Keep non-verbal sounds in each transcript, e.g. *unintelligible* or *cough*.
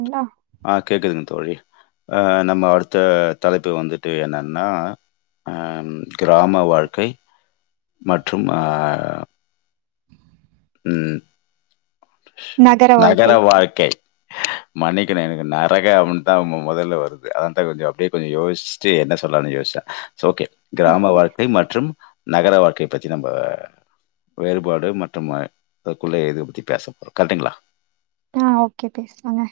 ங்களா ஆ கேக்குதுங்க தோழி அ நம்ம அடுத்த தலைப்பு வந்துட்டு என்னன்னா அ கிராம வாழ்க்கை மற்றும் ஆ ம் நகர வாழ்க்கை மன்னிக்கணு எனக்கு நரக அப்புன் தா மொதல்ல வருது அதான்தா கொஞ்சொ அப்டியே கொஞ்சொ யோசுச்ட்டு என்ன சொல்லானு யோசுச்சே சோ ஓகே கிராம ஓகே வாழ்க்கை மற்றும் நகர வாழ்க்கைய பத்தி நம்ப வேறுபாடு மற்றும் அதுக்குள்ள இது பத்தி பேச போறோ கரெட்டுங்களா ஆ ஓகே பேசலாங்க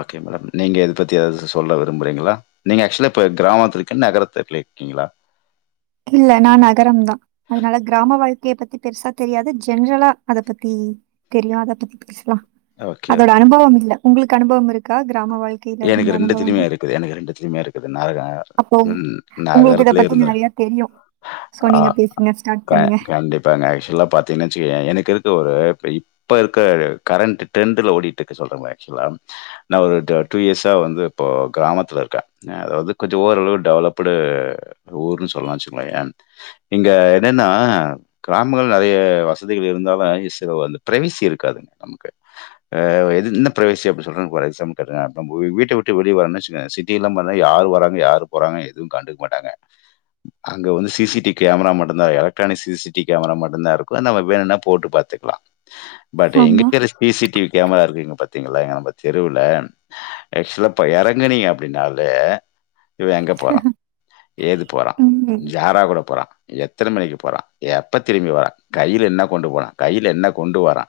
ஓகே மேடம். நீங்க இத பத்தி எதாவ்து சொல்ல விரும்புறீங்ளா? நீங்க ஆக்சுவலா இப்ப கிராமத்துல இருக்க நகரத்துல இருக்கீங்களா இல்ல நா நகரம்தா அதுனால கிராம வாழ் க்கைய பத்தி பெருசா தெரியாது ஜென்ரலா அத பத்தி தெரியு அத பத்தி பேசலா ஓகே. அதோட அனுபவம் இல்ல உங்களுக்கு அனுபவம் இருக்கா கிராம வாழ்க்கையில எனக்கு இருந்த ரெண்டுத்திலியுமே அனுபவங்கள் இருக்குது எனக்கு ரெண்டுத்திலியுமே இருக்குது நரக அப்போ ம் உங்களுக்கு இத நகரத்துலயு பத்தி இருந்தே நெறைய தெரியு சோ ஆ நீங்க பேசுங்க ஸ்டார்ட் க பண்ணுங்க கண்டிப்பாங்க ஆக்சுவலா பாத்தீங்கன் வச்சுங்க எனக்கு இருக்கு ஒரு இப்ப இருக்க கரண்ட் ட்ரெண்டுல ஓடிட்ருக்க சொல்றேங்க ஆக்சுவலா நா ஒரு ட டூ இயர்ஸா வந்து இப்போ கிராமத்துல இருக்கே அதாவ்து கொஞ்சொ ஓரளவு டெவலப்புடு ஊருன் சொல்லான் வச்சுங்ளயேன் இங்கே என்னென்னா கிராமங்கள் நெறய வசதிகள் இருந்தாலு சில வந்த பிரைவேசி இருக்காது நமக்கு ஆ இது என்ன பிரைவேசி அப்டி சொல்றாங்க பாரு எக்ஸாம்பிள் கேளுங்க நம்ப வீட்ட விட்டு வெளிய வறன் வச்சுங்க சிட்டியல்லா போனா யாரு வராங்க யாரு போறாங்க எதுவு கண்டுக் மாட்டாங்க அங்க வந்து சி சி டி கேமரா மட்டுந்தா electronic C C T camera மட்டுந்தா இருக்கு நம்ம வேணுனா போட்டு பாத்துக்லா பட் ஆமா இங்கெக்குற C C T V camera இருக்குங்க பாத் பாத்திங்களா நம்ப தெருவுல ஆக்சுவலா இப்ப எறங்கனிங்க அப்டின்னலே இவ எங்க போறா எதுக் போறா ம் யாரா கூட போறா எத்தன மணிக்கு போறா எப்ப திரும்பி வரா கைல என்ன கொண்டு போறா கைல என்ன கொண்டு வரா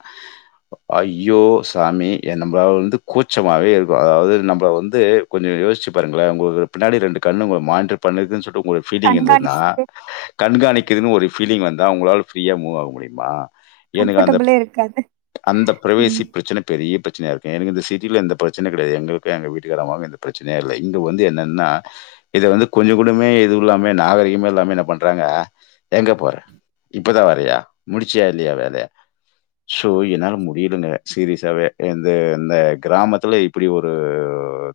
ஐய்யோ சாமி என்ன நம்ப வந்து கூச்சமாவே இருக் அதாவது நம்ப வந்து கொஞ்ச யோசிச்சு பாருங்களே உங்களுக்கு பின்னாடி ரெண்டு கண்ணு உங்கள மானிட்டர் பண்ணது சொல்ல ஒரு ஃபீலிங்ந்ததுன்னா கண்காணிச்சுட்டு கண்காணிக்குதுன் ஒரு ஃபீலிங் வந் அதா உங்களால் ஃப்ரீயா மூவ் ஆக முடியுமா எனக்கு அந்தப் கம்ஃபர்டபிளே இருக்காது அந்த பிரைவேசி ம் ப்ரச்சன பெரிய ப்ரச் ச்சனை இருக்கே எனக் இந்த சிட்டிலா இந்த ப்ரச் ச்சனை கெடையாது எங்களுக்கு எங்க வீட்டுக்காரமா பிரச்சனையே இல்ல இங்க வந்து என்னன்னா இத வந்து கொஞ்ச கூடமே எதுவு இல்லாமே நாகரீகமே இல்லாமே என்ன பண்றாங்க எங்க போற இப்பதா வரியா முடிச்சியா இல்லயா வேல சோ என்னால முடியலங்க சீரியஸாவே இந்த இந்த க்ராமத்துல இப்டி ஒரு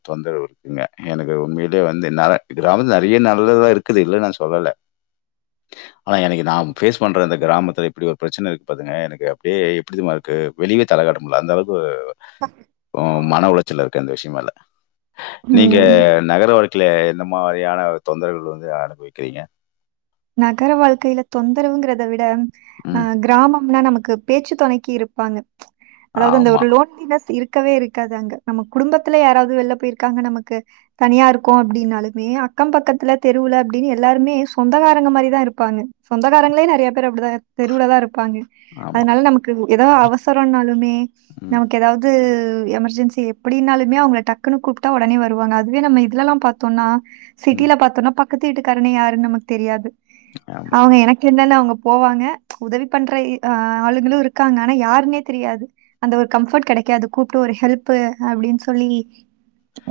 தொந்தரவு இருக்குங்க எனக்கு உண்மையிலயே வந்து நா கிராமத்து நறைய நல்லதா இருக்குது இல்ல நா சொல்லல ஆனா எனக்கு நா ஃபேஸ் பண்ற இந்த க்ராமத்துல இப்டி ஒரு ப்ரச்சனை இருக்கு பாத்துங்க எனக்கு அப்டியே எப்டிதுமா இருக்கு வெளியே தலைகாட்ட முடில அந்த அளவுக்கு உ மன உளைச் சிலருக்கு அந்த விஷயமால்ல நீங்க ம் நகர வா ல இந்த மாரியான தொந்தரவுகள் வந்து அனுபவிக்கிறீங்க நகர வாழ்க்கையல தொந்தரவுங்கறத விட ஆ ம். கிராமம்னா நமக் க்கு பேச்சு தொணக்கி இருப்பாங்க அதாவது அந்த ஆமா, ஒரு லோன்லினஸ் இருக் க்கவே இருக்காது அங்க நம்ம குடும்பத்துல யாராவது வெள்ல போயிருக்காங்க நமக்கு தனியா இருக்கு அப்டின்னாலுமே அக்க பக்கத்துல தெருவுல அப்டின் எல்லாருமே சொந்தகார ங்க மாரிதா இருப்பாங்க சொந்தக்காரங்களே நெறைய பே க்கறாங்க அப்டிதா தெருவுலதா இருப்பாங்க ஆமா. அதனால நமக்கு ஏதாவ் அவசரனாலுமே ம், நமக் ஏதாவது து எமர்ஜென்சி எப்டின்னாலுமே அவுங்க டக்குனு கூப்பிட்டா ஓடனே வருவாங்க அதுவே நம்ம இதுலல்லா. பாத்தோன்னா ம். சிட்டில பாத்தோன்னா பக் க்கத்து வீட்டுக்காரன்னே யாருன் நமக் தெரியாது ஆமா. அவுங்க எனக் என்னன்ன அவுங்க போவாங்க உதவி பண்ற இ ஆ ஆ ஆளுங்களு இருக்காங்க ஆனா யாருன்னே தெரியாது அந்த ஒரு கம்ஃபர்ட் கெடைக்காது கூப்பிட்டு ஒரு ஹெல்ப்பு அப்டின்னு சொல்லி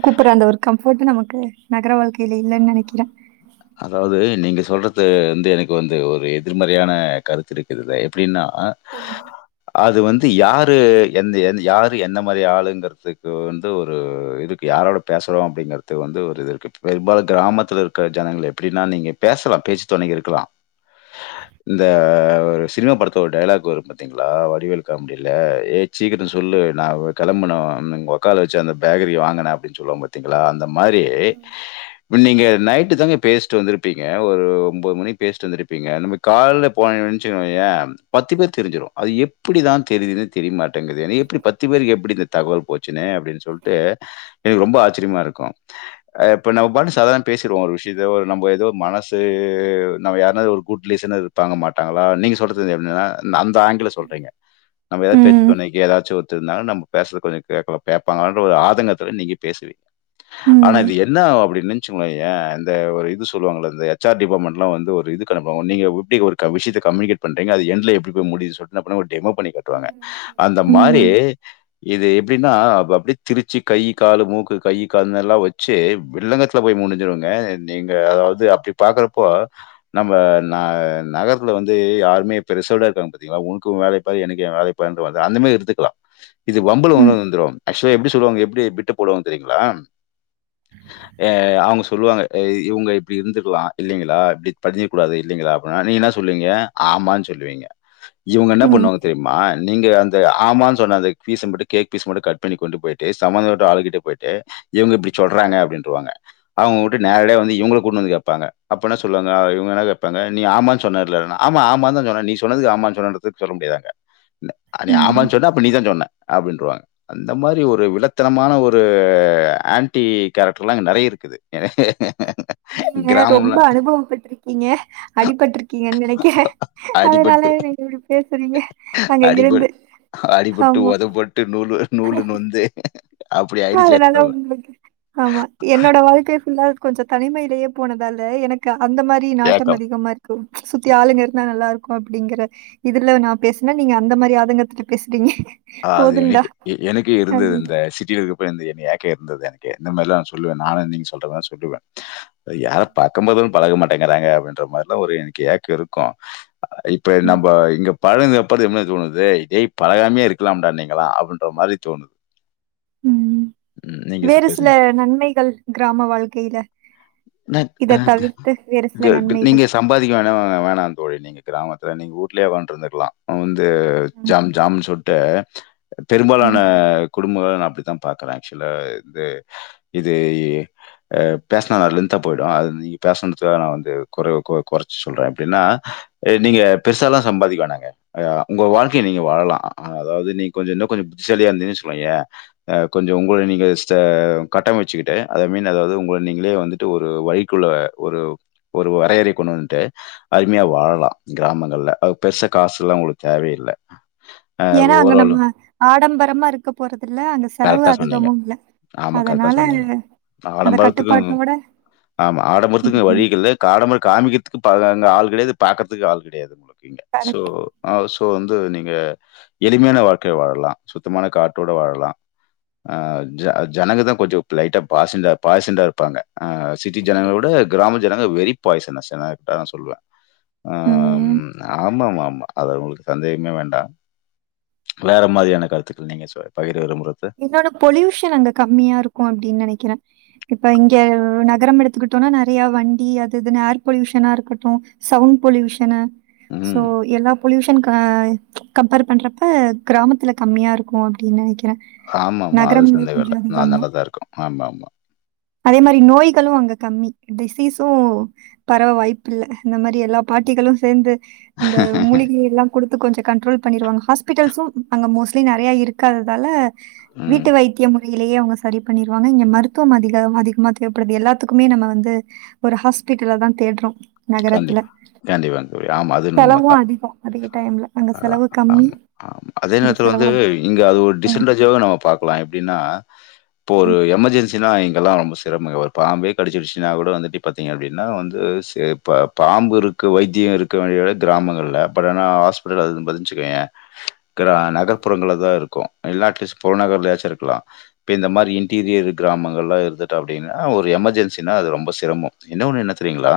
கூப்புற அந்த ஒரு கம்ஃபோர்ட் நமக்கு நகர வாழ்க்கையல இல்லன்னு நெனைக்கறே அதாவது நீங்க சொல்றது வந்து எனக்கு வந்து ஒரு எதிர்மறையான கருத்து இருக்குது இதுல எப்டின்னா ஆ சொல்லுங்க அது வந் அது யாரு எந்த எந் யாரு எந்த மாரி ஆளுங்கறதுக்கு வந்து ஒரு இதுக்கு யாரோட பேசுறோ அப்டிங்கறதுக்கு வந்து ஒரு இது இருக்கு பெரும்பால கிராமத்தில இருக்க ஜனங்கள எப்டின்னா நீங்க பேசலா பேச்சுத்தொணைக்கு இருக்கலா இந்த அ ஒரு சினிமா படத்துல ஒரு டயலாக் வரும் பாத்திங்களா வடிவேல் காமெடில ஏய் சீக்கிர சொல்லு நா கெளம்பனு உங்க அக்காள வச்சு அந்த பேக்கரிய வாங்குன அப்டின் சொல்வாம் பாத்திங்களா அந்த மாறி இப்ப நீங்க நைட் இப்டி தாங்க பேசிட்டு வந்திருப்பிங்க ஒரு ஒம்பது மணி பேசிட்டு வந்திருப்பிங்க நம்ம காலைல போனன்னு வச்சிக்கயேன் பத்தி பேர்க்கு தெரிஞ்சிரும் அது எப்டிதா தெரியதுன்னு தெரியமாட்டேங்குது அது எப்டி பத்து பேருக்கு எப்டி இந்த தகவல் போச்சுன்னு அப்டின் சொல்ட்டு எனக்கு ரொம்ப ஆச்சரியம்மா இருக்கும் நம்ம பாட்ன் சாதாரணம பேசுரோ ஒரு விஷ் எதோ ஒரு நம்ப எதோ மனசு நம்ம யாருனாது ஒரு குட் ரிலேசனாது இருப்பாங்க மாட்டாங்களா நீங்க சொல்றது என்னனா அந் த ஆங்கிள்ல சொல்றீங்க நம்ம எதாவது ம், பேச்சுத்தொணைக்கி எதாச்சு ஒரு த்தர் இருந்தாங்கன்னா நம்ம பேசறத கொஞ்ச கேக்க கேப்பாங்கன்ற ஒரு ஆதங்கத்துல நீங்க பேசுவீங்க ஆனா ம், இது என்ன ஆவு அப்டின்னு நென்ச்சிக்கோயே இந்த ஒரு இது சொல்லுவாங்கல்ல இந்த ஹெச் ஆர் டிபார்ட்மெண்ட்லா வந்து ஒரு இது கண்டக்ட் பண்ணுவாங்க நீங்க எப்டி ஒரு க விசயத்த கம்யூனிகேட் பண்றீங்க அது எண்ட்ல எப்டி போய் முடியுது சொல்ட்டு என்னா பண்ணுவாங்க டெமோ பண்ணி காட்டுவாங்க அந்த மாரி ம், இது எப்டின்னா அப்ப அப்டியே திரிச்சி கையி காலு மூக்கு கையி காதுனெல்லா வச்சு வில்லங்கத்துல போய் முடிஞ்சிருங்க நீங்க அதாவது அப்பிடி பாக்குறப்போ நம்ம ந நகரத்துல வந்து யாருமே பெருசோட இருக்காங்க பாத்தீங்களா உனக்கு உன் வேலைய பாரு எனக்கு ஏன் வேலைய பாருன்ற மாரிதா அந்த மாரி இருந்துக்கலா இது வம்புல கொண்டு ம், வந்து நின்றுரு ஆக்சுவலா எப்டி சொல்வாங்க எப்டி பிட்ட போடுவாங்க தெரியுங்களா ஏ அவங்க சொல்லுவாங்க ஏ இவங்க இப்டி இருந்துருக்கலா இல்லைங்களா இப்டி பண்ணிருக்க கூடாது இல்லைங்களா அப்டின்னா நீங்க என்னா சொல்லுவீங்க ஆமான்னு சொல்லுவீங்க இவங்க என்ன ம், பண்ணுவாங்க தெரியுமா நீங்க அந் த ஆமான்னு சொன்ன அந்த பீச மட்டும் கேக் பீச மட்டு கட் பண்ணி கொண்டு போயிட்டு சம்பந்தப்பட்ட ஆளு கிட்ட போயிட்டு இவங்க இப்டி சொல்றாங்க அப்டின்ட்ருவாங்க அவங்க உ டனே நேரடியா வந்து இவங்கள கூட்னு வந்து கேப்பாங்கப்ப அப்ப என்ன சொல்லுவாங்க இவங்க என்ன கேப்பாங்க நீ ஆமான்னு சொன்ன இல்லன்னா ஆமா ஆமான்னுதா சொன்னே நீ சொன்னதுக்கு ஆமான்னு சொன்னேன்றத சொல்ல முடியாது அங்க ந் அ நீ ம். ஆமான்னு சொன்னா அப்ப நீதா சொன்னே அப்டின்ட்ருவாங்க அந்த மாரி ஒரு வில்லத்தனமான ஒரு ஆன்டி கேரக்டர்லா இங்க நெறைய இருக்குது எனக்கு ஏங்க நீங்க ரொம்ப அனுபவப்பட்டுருக்கீங்க அடிபட்ருக்கீங்கன்னு நெனைக்கிறே அடிபட்டு, அதனால நீங்க இப்பிடி பேசுறீங்க அங்க இருந்து அடிபட் அடிபட்டு, ஆமா உதைபட்டு, நூலு நூலு நொந்து அப்படி ப்போ ஆயிடுச்சு அதனால ஏக்கம். உங்களுக்கு ஆமா என்னோட வாழ்க்கை ஃபுல்லா கொஞ்சொ தனிமையிலயே போனதால எனக்கு அந்த மாரி நாட்டம் ஏக்கம். அதிகமா இருக்கு சுத்தி ஆளுங்க இருந்தா நல்லா இரு க்கு அப்டிங்கற இதுல நா பேசுனா நீங்க அந்த மாரி ஆதங்கத்துல பேசுறீங்க ஆ அது போதும்டா எனக்கு எ எனக்கு இருந்தது அப்படின்னு. இந்த சிட்டில இருக்க ப்ப வந்து என்ன ஏக்க இருந்தது எனக்கு இந்த மாரிலா நா சொல்லுவே நானு நீங்க சொல்ற மாரி சொல்லுவே. அது யார பாக்கும் போது பழக மாட்டேங்கிறாங்க அப்டின்ற மாரிலா ஒரு எனக்கு ஏக்கோ இருக்கு. அ இப்ப ம். நம்போ இங்க பழகணுதுக்கப்றோ இது மாரி தோணுது இதே பழகாமயே இரு க்கலாம்டா நீங்கல்லா அப்டின்ற மாரி தோணுது ம். ம் நீங்க சொ வேறு சில பேசுங்க நன்மைகள் கிராம வாழ்க்கையில. ந ஆ இத தவிர்த்து *unintelligible* வேறு சில க த நன்மைகள். நீங்க சம்பாதிக்க வேணா வேணாந் தோழி நீங்க கிராம த்துல நீங்க ஊட்லயே உக்காண்ட்டு இருந்துருக்கலா அவுங்க வந் து ம். ஜாம் ஜாம்னு சொல் ட்டே பெரும்பாலான ம். குடும்பங்கள அப்பிடித்தா பாக்குறே ஆக்சுலா இந்த இது பேசனா லேந்தாபோயிடு அது நீங்க பேசனது நா வந்து குறை கொ கொறச்சி சொல்றே எப்பிடின்னா நீங்க பெருசல்லா சம்பாதிக்க வேணாங்க உங்க வாழ்க்கைய நீங்க வாழலா ஆ அதாவது நீ கொஞ்சோ இன்னு கொஞ்சோ புத்திசாலியா இருந்தீன்னுசொயே ஏன் அ கொஞ்சோ உங்கள நீங்க ச கட்டமச்சிக்கிட்டு அத மீன் அதாவது உங்க நீங்களே வந்துட்டு ஒரு வழிக்குள்ள ஒரு ஒரு வரையறை கொண்டு வந்துட்டு அருமையா வாழலா கிராமங்கள்ல அது பெருச காசுல்லா உங்களுக்கு தேவயேல்ல ஏன்னா அங்க நம்ம ஆடம்பரமா இருக்க போறதுல்ல அங்க செலவு கரெக்ட்டா சொன்னீங்க. அதிகமு இல்ல ஆமா கரெக்டா அதனால சொன்னீங்க. அந்த ஆடம்பரத்துக்கும் கட்டுப்பாட்டோட ஆமா. ம் பழண்ட ஆள் கிடையாது பாக்குறதுக்குஆள் கிடையாது உங் பிங்க சோ கரெக்ட். ஹவுஸ் இப்போ வந்து நீங்க எளிமையான வாழ்க்க வாழலா சுத்தமான காற்றோடு வாழலா ஆ ஜ ஜனங்கதா கொஞ்சோ லைட்டா பாசண்டா பாசண்டாருப்பாங்க ஆ சிட்டி ஜனங்களவுட கிராம ஜனங்க வெறி பாய்சன்னஸ் நா கரெக்ட்டதா சொல்லுவே ஆ ம் ஆமா ஆமா ம்மா அது உங்களுக்கு சந்தேகமே வேண்டா வேற மாதிரியான கருத்துக்கள் நீங்க சொ பகிர் இன்னொன்னு பொல்யூஷன் அங்க கம்மியா இருக்கு அப்பிடின்னு நெனைக்கிறே இப்ப இங்க நகரம் எடுத்துக்கிட்டோனா நெறைய வண்டி அது இதுன்னு ஏர் பொல்யூஷனா இருக்கட்டு சவுண்ட் பொல்யூஷனு சோ ம். எல்லாப் பொல்யூஷன் க கம்பேர் பண்ணுறப்ப கிராமத்தல கம்மியாக இருக்கு அப்பிடின்னு நெனைக்கிறே ஆமா ஆமா அது சந்தேக இல்ல நா தான் நல்லதா இருக்கு ஆமா ம் *unintelligible* அதே மாரி நோய்களு அங்க கம்மி டிசீஸு பரவ வாய்ப்பு இல்ல இந்த மாரி எல்லா பாட்டிகளு சேர்ந்து இந்த மூலிகைல்லா குடுத்து கொஞ்ச கண்ட்ரோல் பண்ணிடுவாங்க ஹாஸ்பிட்டல்ஸு அங்க மோஸ்ட்லி நெறைய இருக்காததால ம். வீட்டு வைத்தியமு லேயே அவங்க சரி பண்ணிருவாங்க இங்க மருத்துவமாதி த அதிகமா தேவைப்படுது எல்லாத்துக்குமே நம்ம வந்து ஒரு ஹாஸ்பிட்டல்லதா தேடுறோ கண்டி கண்டிப்பாங்க தோழி ஆமா அது உண்மைதா செலவும் அதிகம் அதே டைம்ல. அங்க செலவு கம்மி. அதே இங்க நேரத்துல செலவு வந்து அதிகம். இங்க அது ஒரு ம், டிசடவண்டாஜ்வ நம்ம பாக்கலா எப்பிடின்னா இப்போ ஒரு ம். எமர்ஜென்சினா இங் ட் எல்லா ரொம்ப சிரமம்ங்க ஒரு பாம்பே கடிச்சிரிச்சினா கூட வந்துட்டு ப் பாத்தீங்கனா அப்பிடின்னா வந்து சேப் இப்ப பாம்பு இருக்கு வைத்திய இருக்க வேண்டிய கிராமங்கள பட் ஆனா ஹாஸ்பிட்டல் அது பதிஞ்சுக்கேயே கிரா நகர்ப்புறங்களதா இருக்கு இல்ல அட்லீஸ்ட் புறநகர்லயாச்சு இருக்கலா இப்ப இந்த மாரி இன்டீரியர் கிராமங்கள்லா இருந்துட்ட அப்பிடின்னா ஒரு எமர்ஜென்சனா அது ரொம்ப சிரமம் என்ன ஒன்னு என்ன தெரியீங்களா.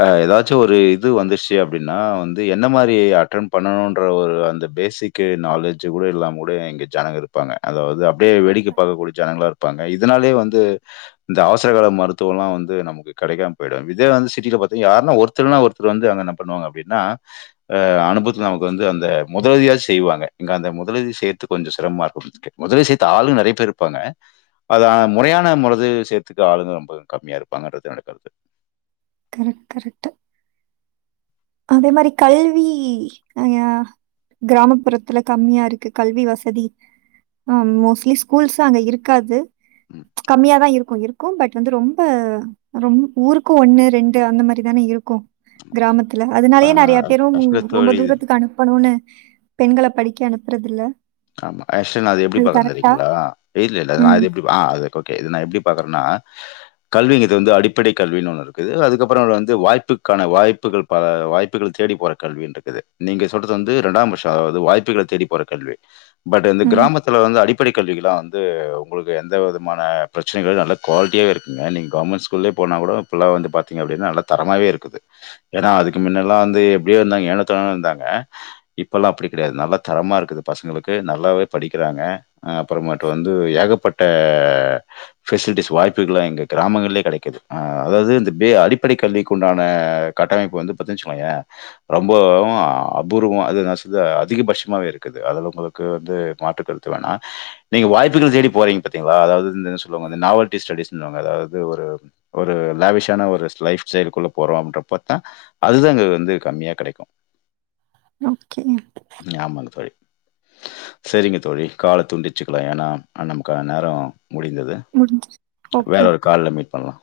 அ ஏதாச்சு ஒரு இது வந்துச்சு அப்பிடின்னா வந்து என்ன மாரி அட்டன் பண்ணணும்ன்ற ஒரு அந்த பேசிக் நாலேஜ் கூடல்லாம கூட எங்க ஜானக இருப்பாங்க அதாவது. ப்பிடியே வேடிக்க பாகக்கூடிய ஜனங்களா. ப்பாங்க இதனாலயே வந்து இந்த அவசரகஅவசரகால மருத்துவோலா வந்து நமக்கு கெடைக்காம போயிடு இதே வந்து சிட்டில பாத்தீங்கனா யாருன்னா ஒருத்தர்னா ஒருத்தர் வந்து அங்க என்ன பண்ணுவாங்க அப்படின்னா ஆ அனுபவத்துல நமக்கு வந்து அந்த முதலியாவது செய்வாங்க இங்க அந்த முதல சேர்த்துக்கு கொஞ்ச சிரமமா இருக்கு முதல சேர்த்து ஆளு நெறையா பேர் இருப்பாங்க அத முறையான முதலுதவ் சேர்த்துக்கு ஆளுங்க ரொம்ப கம்மியா இருப்பாங்கன்றது என்னுடைய கருத்து கரெக்ட் கரெக்ட்டு அதே மாரி கல்வி அ யா கிராமப்புறத்துல கம்மியா இருக்கு கல்வி வசதி ஆ மோஸ்ட்லி ஸ்கூல்ஸு அங்க இருக்காது ம். கம்மியாதா இருக் ஆ இருக்கு பட் வந்து ரொம்ப ரொ ஊருக்கு ஒண்ணு ரெண்டு அந்த மாரி தானே இருக்கு துல ஆ. அதனாலயே நிறையா பேரு இல்ல ரொம்ப தோழி தூரத்துக்கு அனுப்பணுனு பெண்கள படிக் கெ அனுப்புறதில்ல ஆமா ஆஷ நா அது எப்டி பாக்குறே தெரியீங்களா இல்ல இல்ல அதது நா ம். அத எப்டி அ ஓகே இத நா எப்டி பாக்குறேன்னா கல்வி இது வந்து அடிப்படை கல்வின்னு ஒன்னு இருக்குது அதுக்கப்பறோ வந்து வாய்ப்புக்கான வாய்ப்புகள் பல வாய்ப்புகள் தேடி போற கல்வினு இருக்குது நீங்க சோ சொல்றது வந்து ரெண்டாம் பஷ்ஷோ வாய்ப்புகள தேடி போற கல்வி பட் வந்து ம். கிராமத்துல வந்து அடிப்படை கல்விக்லா வந்து து உங்களுக்கு எந்த விதமான பிரச்சனைகள் நல்ல குவால்டிலயாவே இருக்குங்க நீங்க கவர்மெண்ட் ஸுகுல்லே போனா கூட இப்பலா பாத்தீங்கனா அப்டினா நல்லா தரமாவே இருக்குது ஏன்னா அதுக்கு முன்னல்லா வந்து எப்டியோ இருந்தாங்க ஏனோதாநோனு இருந்தாங்க இப்பெல்லா அப்டி கெடையாது நல்லா தரமா இருக்குது பசங்களுக்கு நல்லாவே படிக்கிறாங்க அப்புறமாட்டு வந்து ஏகப்பட்ட ஃபெசிலிட்டிஸ் வாய்ப்புகலா எங்க கிராமங்கள்லே கெடைக்கிது அதாவது இந்த பே அடிப்படை கல்விக்கு உண்டான கட்டமைப்பு வந்து பாத்துனச்சுக்கோங்களே ரொம்ப அபூர்வோ அது ந அதிகபட்சமாகவே இருக்குது க்குது அதல உங்களுக்கு வந்து மாற்று கருத்து வேணா நீங்க வாய்ப்புகள் தேடி போறீங்க பாத்தீங்களா அதாவது து என்ன சொல்லுவாங்க நாவல்டி ஸ்டடிஸ்னு *unintelligible* அதாவது ஒரு ஒரு லாவிஷான ஒரு லைஃப் ஸ்டைல்க்குள்ள போறோ அப்டின்றப்பத்தா அதுதா இங்க வந்து கம்மியா கெடைக்கு ஓகேங்அ. ஆமாங்க தோழி. சரிங்க தோழி கால துண்டிச்சுக்கலா ஏன்னா ஆ நமக்கான நேரோ முடிந்தது முடிஞ்சுச்சு. வேற ஓகே. ஒரு கால்ல மீட் பண்ணலா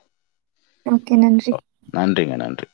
ஓகே. நன்றி. அ நன்றிங்க நன்றி